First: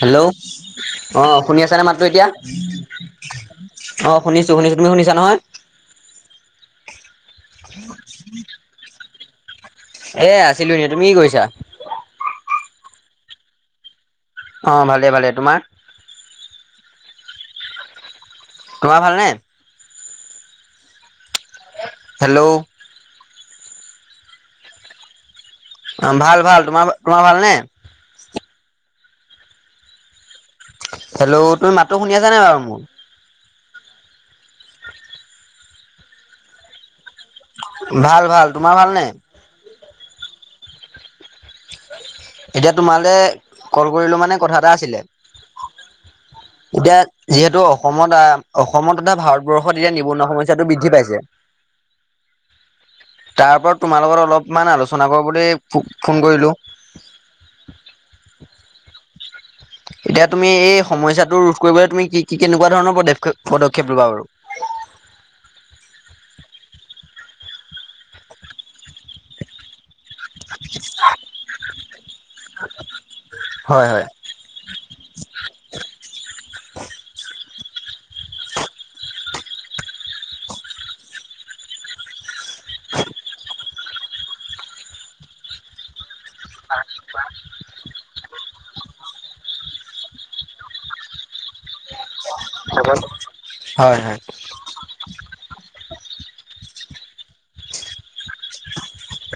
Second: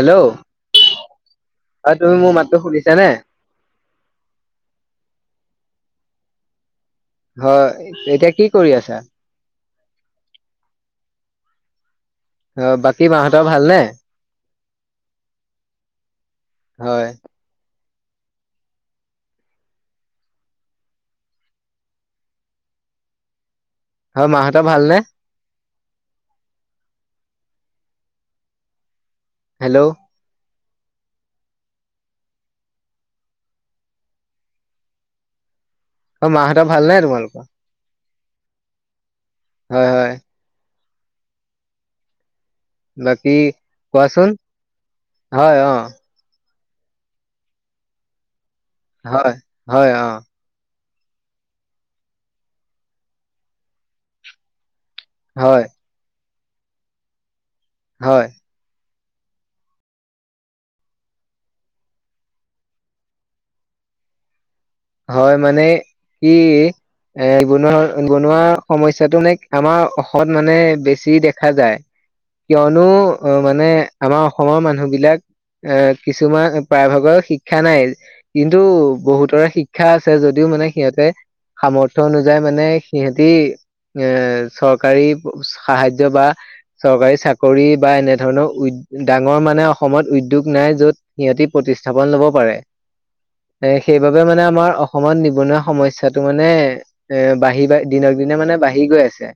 Hello অ শুনি আছানে অ মাত্ৰো তুমি এতিয়া মোৰ মাতটো শুনিছানে? অ শুনিছো শুনিছো তুমি শুনিছা নহয়? হয় এতিয়া কি কৰি আছা। এ আছিলো তুমি কি কৰিছা। [unintelligible] অ বাকী মাহতৰ ভালনে? অঁ ভালেই ভালে তোমাৰ। হয়। তোমাৰ ভালনে? হেল্ল' হয় মাহঁত ভালনে? অ ভাল ভাল তোমাৰ তোমাৰ ভাল নে? হেল্লো হেল্লো' তুমি মাতো শুনি আছা নাই বাৰু মোৰ অ মাহ এটা ভাল নাই তোমালোক উ ভাল ভাল তোমাৰ ভাল নে? হয়, হয়। হয় [unintelligible] এতিয়া তোমালে বাকী কল কৰিলো কোৱাচোন মানে কথা এটা আছিলে। হয় অ এতিয়া যিহেতু অসমত আহ। অসমত তথা হয় ভাৰতবৰ্ষত হয় এতিয়া অ নিবনুৱা সমস্যাটো বৃদ্ধি পাইছে। তাৰপৰত তোমাৰ লগত অলপমান আলোচনা। জনাব বুলি হয় ফোন কৰিলোঁ। [unintelligible] হয় এতিয়া তুমি এই সমস্যাটো ৰোধ কৰিবলৈ তুমি কি কি কেনেকুৱা ধৰণৰ পদক্ষপ পদক্ষেপ লবা বাৰু। হয় মানে কি এ বনোৱা বনোৱা সমস্যাটো তটো মানে আমাৰ। অসমত মানে বেছি দেখা যায়। কিয়নো অ মানে হয় হয় আমাৰ অসমৰ মানুহ বিলাক এ কিছুমান প্ৰায়ভাগৰ শিক্ষা নাই। কিন্তু বহুতৰে। শিক্ষা আছে যদিও মানে সিহঁতে সামৰ্থ্য অনু। যাই মানে সিহঁতি। এ চৰকাৰী সাহাৰ্য্য বা। হয়। কৰি বা এনেধৰণৰ উ ডাঙৰ মানে অসমত উদ্যোগ নাই। য'ত সিহঁতি প্ৰতিষ্ঠাপন ল'ব। পাৰে হয় হয়। সমান নিবনুৱা। সমস্যাটো মানে এ বাঢ়ি বা দিনক দিনে মানে বাঢ়ি গৈ আছে।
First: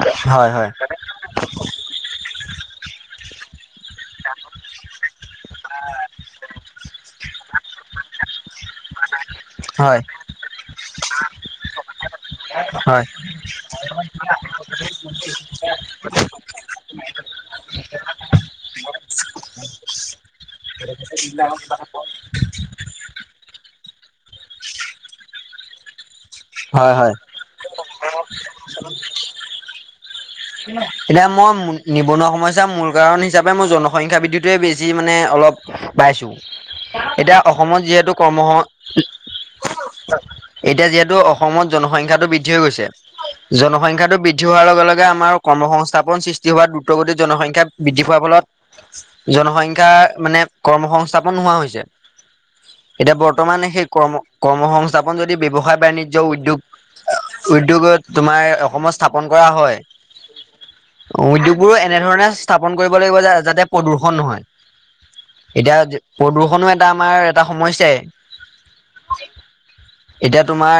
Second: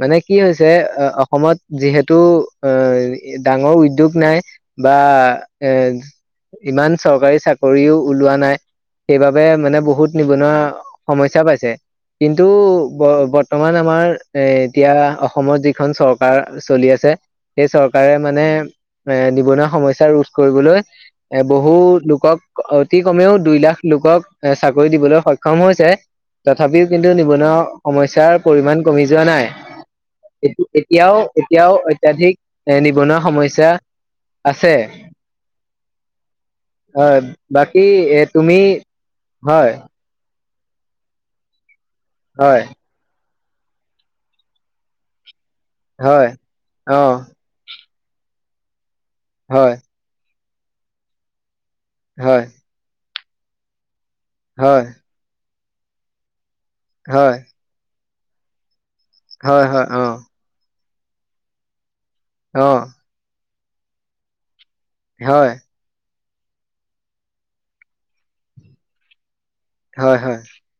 মানে কি হয় হয় হৈছে অসমত যিহেতু। তটো এ ডাঙৰ উদ্যোগ নাই বা এ ইমান চৰকাৰী চাকৰিও ওলোৱা নাই। সেইবাবে মানে হয় বহুত নিবনুৱা সমস্যা পাইছে। কিন্তু ব হয় বৰ্তমান আমাৰ এ এতিয়া অসমত যিখন চৰকাৰ। চৰকাৰ চলি আছে সেই চৰকাৰে মানে এ নিবনুৱা সমস্যা ৰোধ কৰিবলৈ। এ বহু লোকক অতি কমেও। দুই লাখ। লোকক এ চাকৰি দিবলৈ সক্ষম হৈছে। তথাপিও হয় কিন্তু হয় নিবনুৱা। সমস্যাৰ। পৰিমাণ কমি যোৱা নাই এতি- এতিয়াও এতিয়া মই এতিয়াও নিবনুৱা অত্যাধিক সমস্যা এ মূল নিবনুৱা কাৰণ হিচাপে মই সমস্যা জনসংখ্যা বৃদ্ধিটোৱে আছে বেছি মানে অলপ পাইছো হয় এতিয়া অসমত বাকী যিহেতু এ কৰ্ম। তুমি হয়। এতিয়া যিহেতু অসমত। জনসংখ্যাটো বৃদ্ধি হৈ হয় গৈছে। জনসংখ্যাটো বৃদ্ধি হোৱাৰ লগে লগে আমাৰ কৰ্মসংস্থাপন হয় সৃষ্টি হোৱা অ দ্ৰুতগতিত জনসংখ্যা বৃদ্ধি হোৱাৰ ফলত হয় জনসংখ্যা মানে কৰ্ম সংস্থাপন নোহোৱা হৈছে। হয় এতিয়া বৰ্তমান সেই কৰ্ম কৰ্ম হয় সংস্থা ব্যৱসায় বাণিজ্য উদ্যোগ। হয় উদ্যোগত তোমাৰ অসমত স্থাপন কৰা হয়। উ উদ্যোগবোৰো এ এনেধৰণে অ স্থাপন কৰিব লাগিব যাতে প্ৰদূষণ নহয়। হয় এতিয়া প্ৰদূষণো এটা আমাৰ এটা সমস্যাই হয় এতিয়া হয় তোমাৰ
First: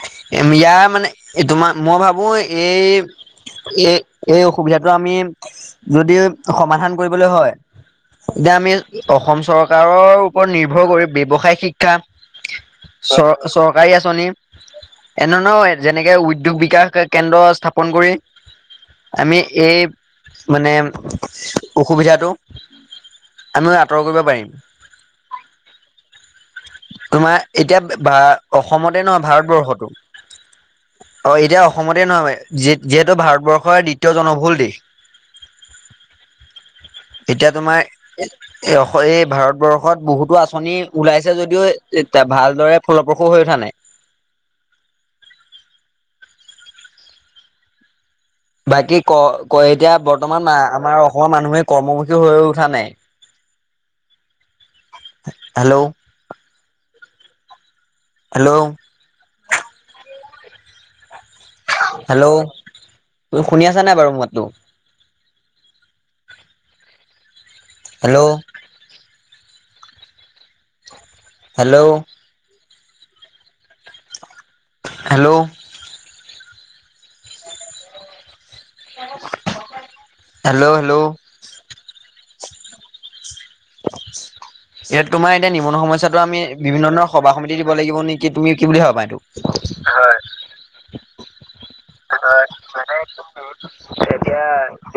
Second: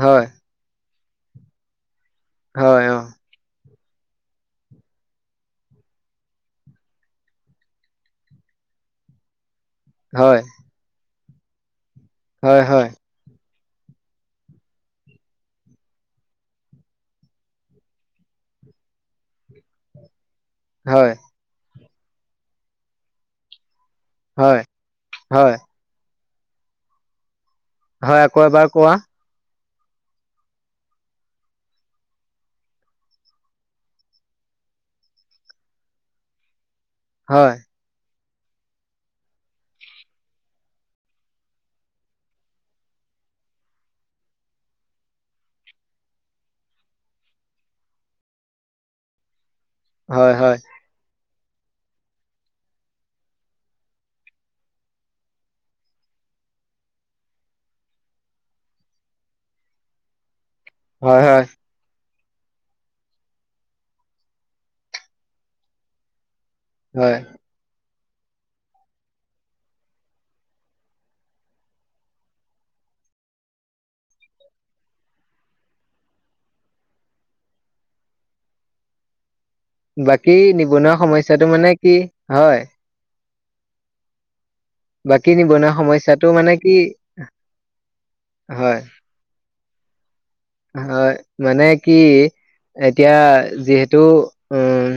হয় ইয়াৰ মানে এই তোমাৰ মই ভাবো। মই হয় অ এই এই এই অসুবিধাটো আমি যদি সমাধান কৰিবলৈ হয় তেতিয়া আমি অসম চৰ কাৰৰ হয় ওপৰত নিৰ্ভৰ কৰি ব্যৱসায়িক শিক্ষা। হয় হয় চৰ চৰকাৰী আঁচনি এনেণ যেনেকে উদ্যোগ বিকাশ কেন্দ্ৰ স্থাপন কৰি আমি এই মানে হয় অসুবিধাটো আমি আতৰ কৰিব পাৰিম হয় হয় তোমাৰ এতিয়া বা হয় আকৌ এবাৰ কোৱা অসমতে নহয় ভাৰতবৰ্ষতো অ এতিয়া অসমতে নহয় যিহেতু ভাৰতবৰ্ষৰ দ্বিতীয় জনবহুল দেশ। এতিয়া হয় তোমাৰ এ এই ভাৰতবৰ্ষত বহুতো আঁচনি ওলাইছে যদিও এতিয়া ভালদৰে ফলপ্ৰসূ হৈ উঠা নাই? বাকি ক ক এতিয়া হয় বৰ্তমান হয় আমাৰ অসমৰ মানুহে কৰ্মমুখী হৈ উঠা নাই হেল্ল' হেল্ল' হয় হয় হেল্ল' তু শুনি আছা নাই বাৰু মাতটো হয় হেল্ল' হেল্ল' হেল্ল' [unintelligible] [inaudible] বাকী হেল্ল' নিবনুৱা হেল্ল' সমস্যাটো মানে কি হয়? [unintelligible] [inaudible] এতিয়া বাকী তোমাৰ এতিয়া নিবনুৱা সমস্যাটো আমি মানে কি বিভিন্ন ধৰণৰ সভা সমিতি দিব লাগিব নেকি তুমি কি হয় বুলি ভাবা এইটো হয় হয় মানে কি এতিয়া যিহেতু উম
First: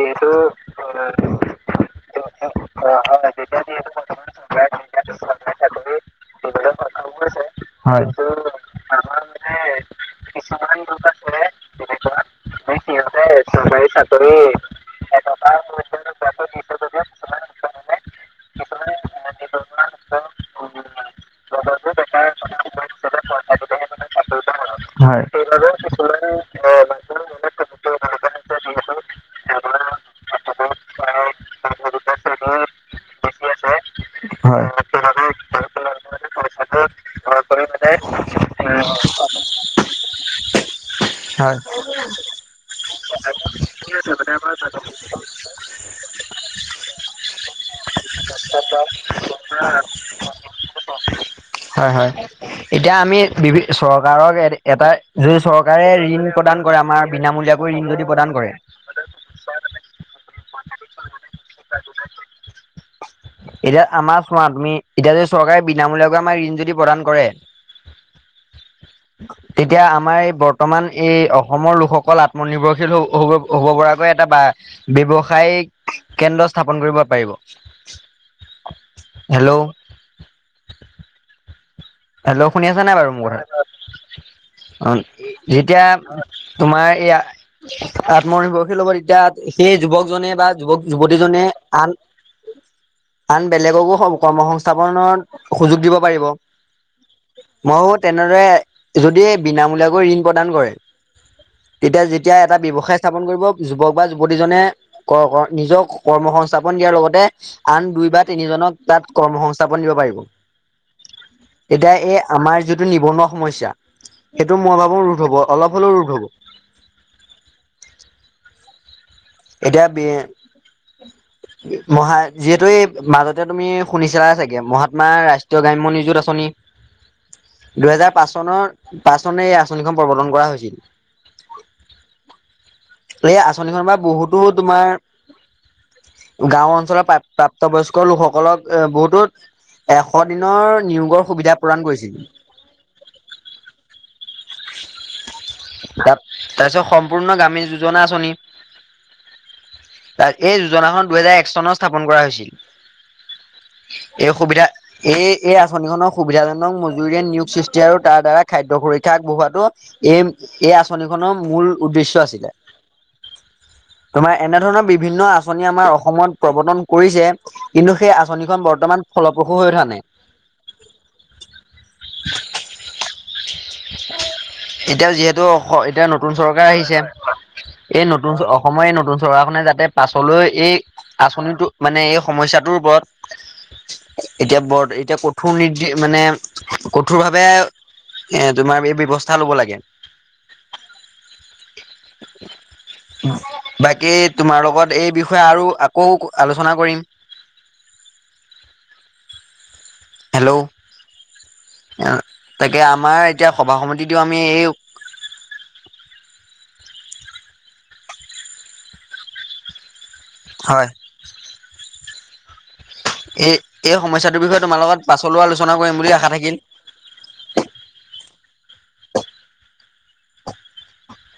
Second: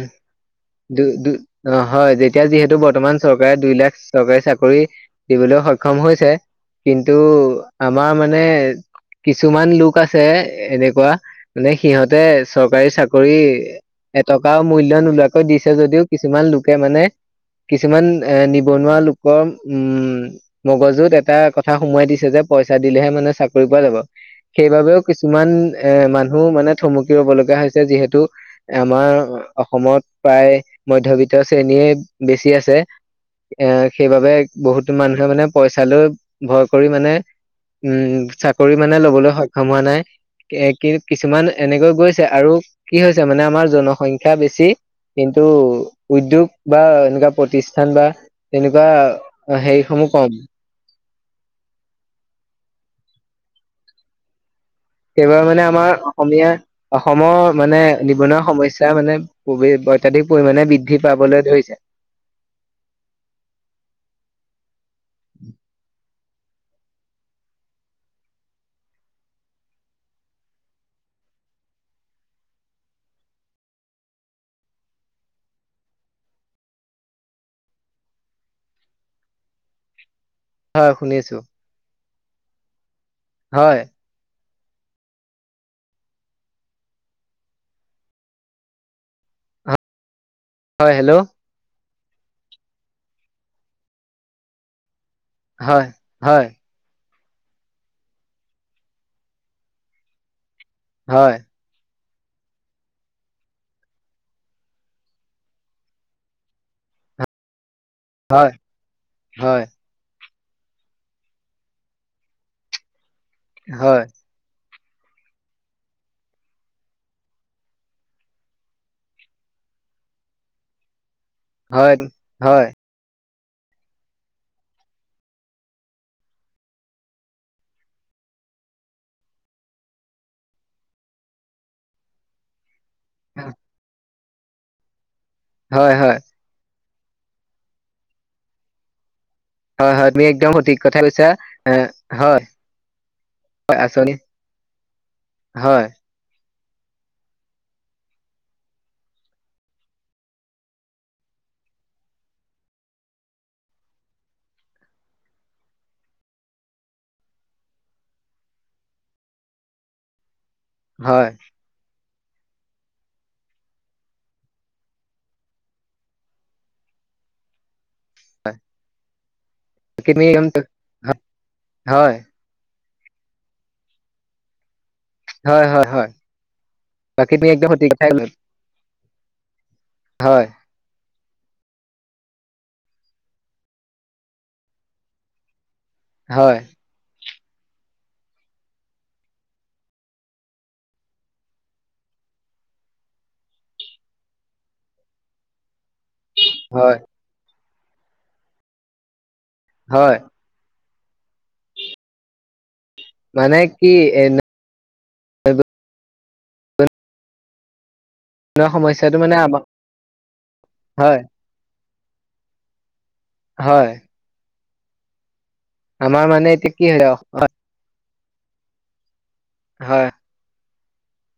দু অ হয় যেতিয়া যিহেতু বৰ্তমান চৰকাৰে দুই লাখ চৰকাৰী চাকৰি দিবলৈ সক্ষম হৈছে, কিন্তু হয় আমাৰ মানে কিছুমান লোক আছে এনেকুৱা মানে সিহঁতে চব চৰকাৰী চাকৰি এটকাও মূল্য নোলোৱাক দিছে যদিও কিছুমান লোকে মানে কিছুমান এ নিবনুৱা লোকৰ উম মগজুত এটা কথা সোমোৱাই দিছে যে পইচা দিলেহে মানে চাকৰি পোৱা যাব সেইবাবেও হয় কিছুমান এ মানুহ মানে থমকি ৰব লগা হৈছে যিহেতু আমাৰ অসমত প্ৰায় মধ্যবিত্ত শ্ৰেণীয়ে বেছি আছে এ সেইবাবে হয়। বহুত মানুহে মানে পইচা লৈ ভয় কৰি মানে উম চাকৰি মানে লবলৈ সক্ষম হোৱা নাই। এ কি কিছুমান হয়, এনেকৈ গৈছে আৰু কি হৈছে মানে আমাৰ জনসংখ্যা বেছি কিন্তু উদ্যোগ বা এনেকুৱা প্ৰতিষ্ঠান বা তেনেকুৱা হেৰিসমূহ কম হয়, হয়। এতিয়া আমি বিভি চৰকাৰক [unintelligible] যদি সেইবাৰ মানে চৰকাৰে আমাৰ ঋণ প্ৰদান কৰে অসমীয়া আমাৰ অসমৰ বিনামূলীয়াকৈ মানে ঋণ যদি প্ৰদান নিবনুৱা কৰে সমস্যা মানে [unintelligible] অত্যাধিক পৰিমাণে বৃদ্ধি পাবলৈ ধৰিছে। এতিয়া আমাৰ চোৱা তুমি এতিয়া যদি চৰকাৰে বিনামূলীয়া আমাৰ ঋণ যদি প্ৰদান কৰে। তেতিয়া আমাৰ বৰ্তমান এই অসমৰ লোকসকল আত্মনিৰ্ভৰশীল হ হব হব পৰাকৈ এটা বা ব্যৱসায়িক কেন্দ্ৰ স্থাপন কৰিব পাৰিব। হেল্ল হয় শুনিছো। হেল্লো শুনি আছা নাই বাৰু মোৰ কথা হয় অ যেতিয়া তোমাৰ এইয়া আত্মনিৰ্ভৰশীল হ'ব তেতিয়া সেই যুৱকজনে বা যুৱক হয় হেল্ল' যুৱতীজনে আন আন বেলেগকো কৰ্ম সংস্থাপনত সুযোগ হয় দিব পাৰিব। হয় মইও তেনেদৰে যদি বিনামূলীয়াকৈ ঋণ প্ৰদান কৰে হয়। তেতিয়া যেতিয়া এটা ব্যৱসায় স্থাপন কৰিব যুৱক বা যুৱতীজনে নিজক কৰ্ম সংস্থাপন দিয়াৰ লগতে আন দুই বা হয় তিনিজনক তাত কৰ্ম হয় সংস্থাপন দিব পাৰিব। এতিয়া এই আমাৰ যিটো নিবনুৱা সমস্যা। হয় সেইটো মই ভাব- ৰোধ হ'ব অলপ হ'লেও ৰোধ হ'ব। এতিয়া বি হয় মহা যিহেতু হয় এই মাজত তুমি শুনিছা চাগে মহাত্মা ৰাষ্ট্ৰীয় গ্ৰাম্যয় নিযুত আঁচনি দুহেজাৰ পাঁচ চনৰ পাঁচ চনে এই আঁচনিখন প্ৰৱৰ্তন কৰা হৈছিল। এই আঁচনিখনৰ পৰা বহুত বহু তোমাৰ হয় হয় গাঁও অঞ্চলৰ প্ৰাপ্তবয়স্ক লোকসকলক বহুতোত হয় হয় তুমি একদম সঠিক কথা কৈছা। সুবিধা প্ৰদান কৰিছিল। হয় হয় আচনি হয় তাত তাৰপিছত সম্পূৰ্ণ গ্ৰামীন যোজনা আঁচনি এই যোজনাখন দুহেজাৰ এক চনত স্থাপন কৰা হৈছিল। এই সুবিধা এই এই আঁচনিখনৰ সুবিধাজনক মজুৰিয়ে নিয়োগ সৃষ্টি আৰু তাৰ দ্বাৰা খাদ্য সুৰক্ষা আগবঢ়োৱাটো এই এই হয় আঁচনিখনৰ মূল উদ্দেশ্য আছ- চিলে তোমাৰ এনেধৰণৰ বিভিন্ন আঁচনি আমাৰ অসমত প্ৰৱৰ্তন কৰিছে। কিন্তু সেই হয় আঁচনিখন বৰ্তমান ফলপ্ৰসূ হৈ উঠা নাই। বাকী তুমি একদম হয় হয় [inaudible] এতিয়া যিহেতু হয় এতিয়া হয় নতুন চৰকাৰ আহিছে বাকী তুমি একদম সঠিক এই কথাই কলা নতু- নতুন অসমৰ এই নতুন চৰকাৰখনে যাতে পাছলৈ হয় এই আঁচনিটো মানে এই সমস্যাটোৰ ওপৰত এতিয়া বৰ এতিয়া কঠোৰ নি মানে হয় কঠোৰ ভাব এ তোমাৰ এই ব্যৱস্থা ল'ব লাগে। বাকী তোমাৰ লগত এই বিষয়ে আৰু আকৌ আলোচনা হয় কৰিম হয় অহ তাকে আমাৰ এতিয়া মানে সভা কি সমিতিটো এ আমি এই [unintelligible] সমস্যাটো মানে আমাৰ হয় এই হয় এই সমস্যাটোৰ বিষয়ে তোমাৰ লগত পাচলোৱা [unintelligible] আমাৰ মানে এতিয়া কি হয় অ হয়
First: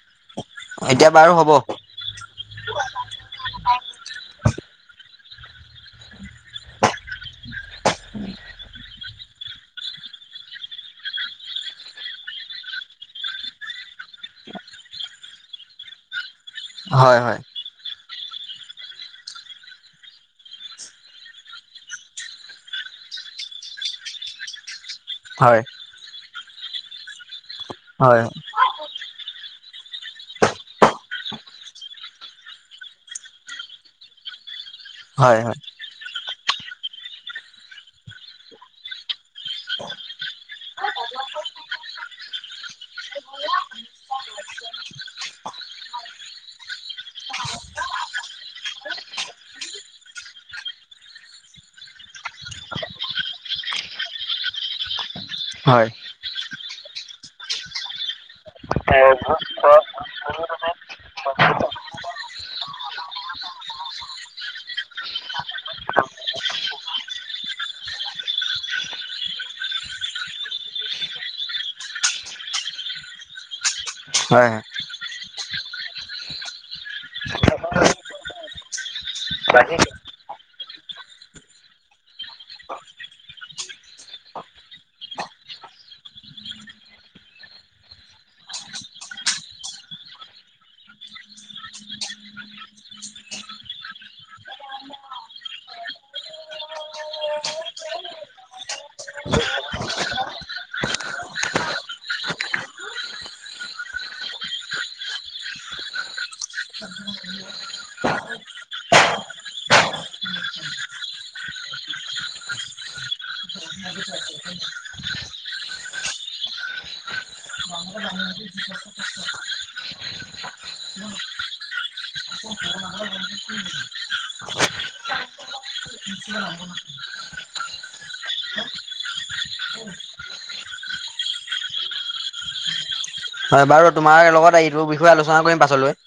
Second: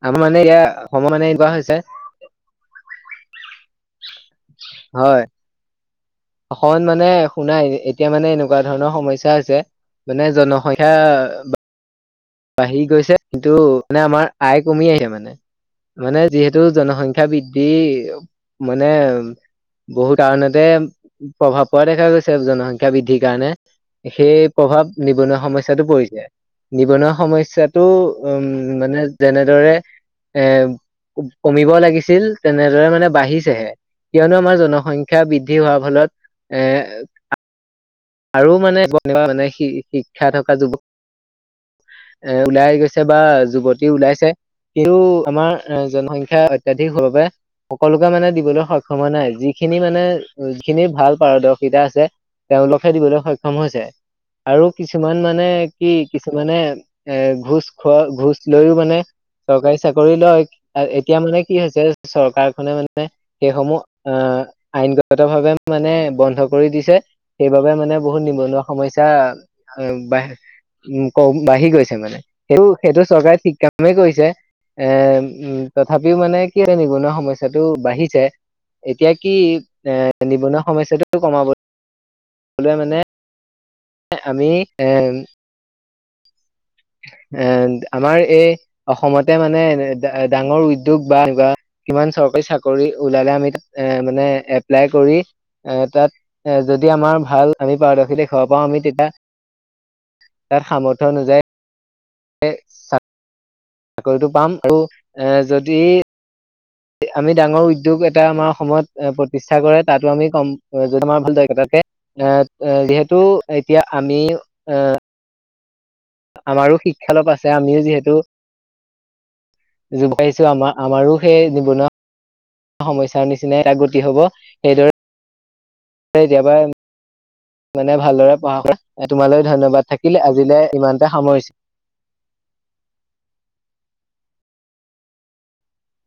আমাৰ মানে এয়া এতিয়া সময় মানে বাৰু হ'ব এনেকুৱা হৈছে [inaudible] হয় অ মানে শুনাই এতিয়া মানে এনেকুৱা ধৰণৰ সমস্যা আছে মানে জনসংখ্যা বাঢ়ি গৈছে কিন্তু মানে আমাৰ আয় কমি আহে মানে মানে যিহেতু এইটো হয় জনসংখ্যা হয় বৃদ্ধি মানে বহু কাৰণতে প্ৰভাৱ পোৱা দেখা গৈছে জনসংখ্যা বৃদ্ধিৰ কাৰণে সেই প্ৰভাৱ নিবনুৱা হয় সমস্যাটো পৰিছে নিবনুৱা সমস্যাটো হয় উম মানে যেনেদৰে এ কমিব লাগিছিল তেনেদৰে মানে বাঢ়িছেহে কিয়নো আমাৰ জন সংখ্যা হয় হয় বৃদ্ধি হোৱাৰ ফলত এ আৰু মানে নো মানে শিক্ষা থকা যুৱ এ ওলাই গৈছে বা যুৱতী ওলাইছে কিন্তু আমাৰ এ জনসংখ্যা অত্যাধিক হোৱাৰ বাবে সকলোকে মানে দিবলৈ সক্ষম হয় নাই যিখিনি মানে খিনি ভাল পাৰদৰ্শিতা আছে তেওঁলোক দিবলৈ সক্ষম হৈছে আৰু কিছুমান কিছুমান মানে হয় কি কিছুমানে। এ ঘোচ খোৱা ঘোচ লৈয়ো মানে চৰকাৰী চাকৰি লয় এতিয়া মানে কি হৈছে চৰকাৰখনে মানে সেইসমূহ অ আইনগত ভাৱে মানে বন্ধ কৰি দিছে। যে। সেইবাবে মানে বহুত নিবনুৱা সমস্যা বা উ কম বাঢ়ি গৈছে মানে সেইটো সেইটো চৰকাৰে ঠিক কাম। কামে কৰিছে হয় এ উ। তথাপিও মানে কি এটা নিবনুৱা সমস্যাটো বাঢ়িছে। এতিয়া কি এ নিবনুৱা না। সমস্যাটো কমাব। বলে মানে। আমি এ। এ আমাৰ এই অসমতে মানে ডাঙৰ উদ্যোগ বা কিমান চৰকাৰী চাকৰি ওলালে আমি তাত এ মানে এপ্লাই কৰি এ তাত এ যদি আমাৰ ভাল আমি পাৰদৰ্শী দেখুৱা পাওঁ আমি তেতিয়া তাত সামৰ্থয় অনুযায়ী। এই ছাত্ৰ। চাকৰিতটো পাম আৰু এ যদি। আমি ডাঙৰ উদ্যোগ এটা আমাৰ সময়ত এ প্ৰতিষ্ঠা কৰে তাতো আমি কম যদি আমাৰ ভালদায় তাকে এ যিহেতু এতিয়া আমি এ। আমাৰো শিক্ষালাভ আছে আমিও যিহেতু যোগাইছো আমাৰ আমাৰো সেই নিবনুৱা। সমস্যাৰ নিচিনাই গতি হব সেইদৰে কেতিয়াবা। মানে ভালদৰে পঢ়া কৰা তোমালৈ ধন্যবাদ থাকিল আজিলৈ ইমানতে সামৰিছোঁ। হয় বাৰু তোমাৰ লগত এইটো বিষয়ে আলোচনা কৰিম পাছলৈ।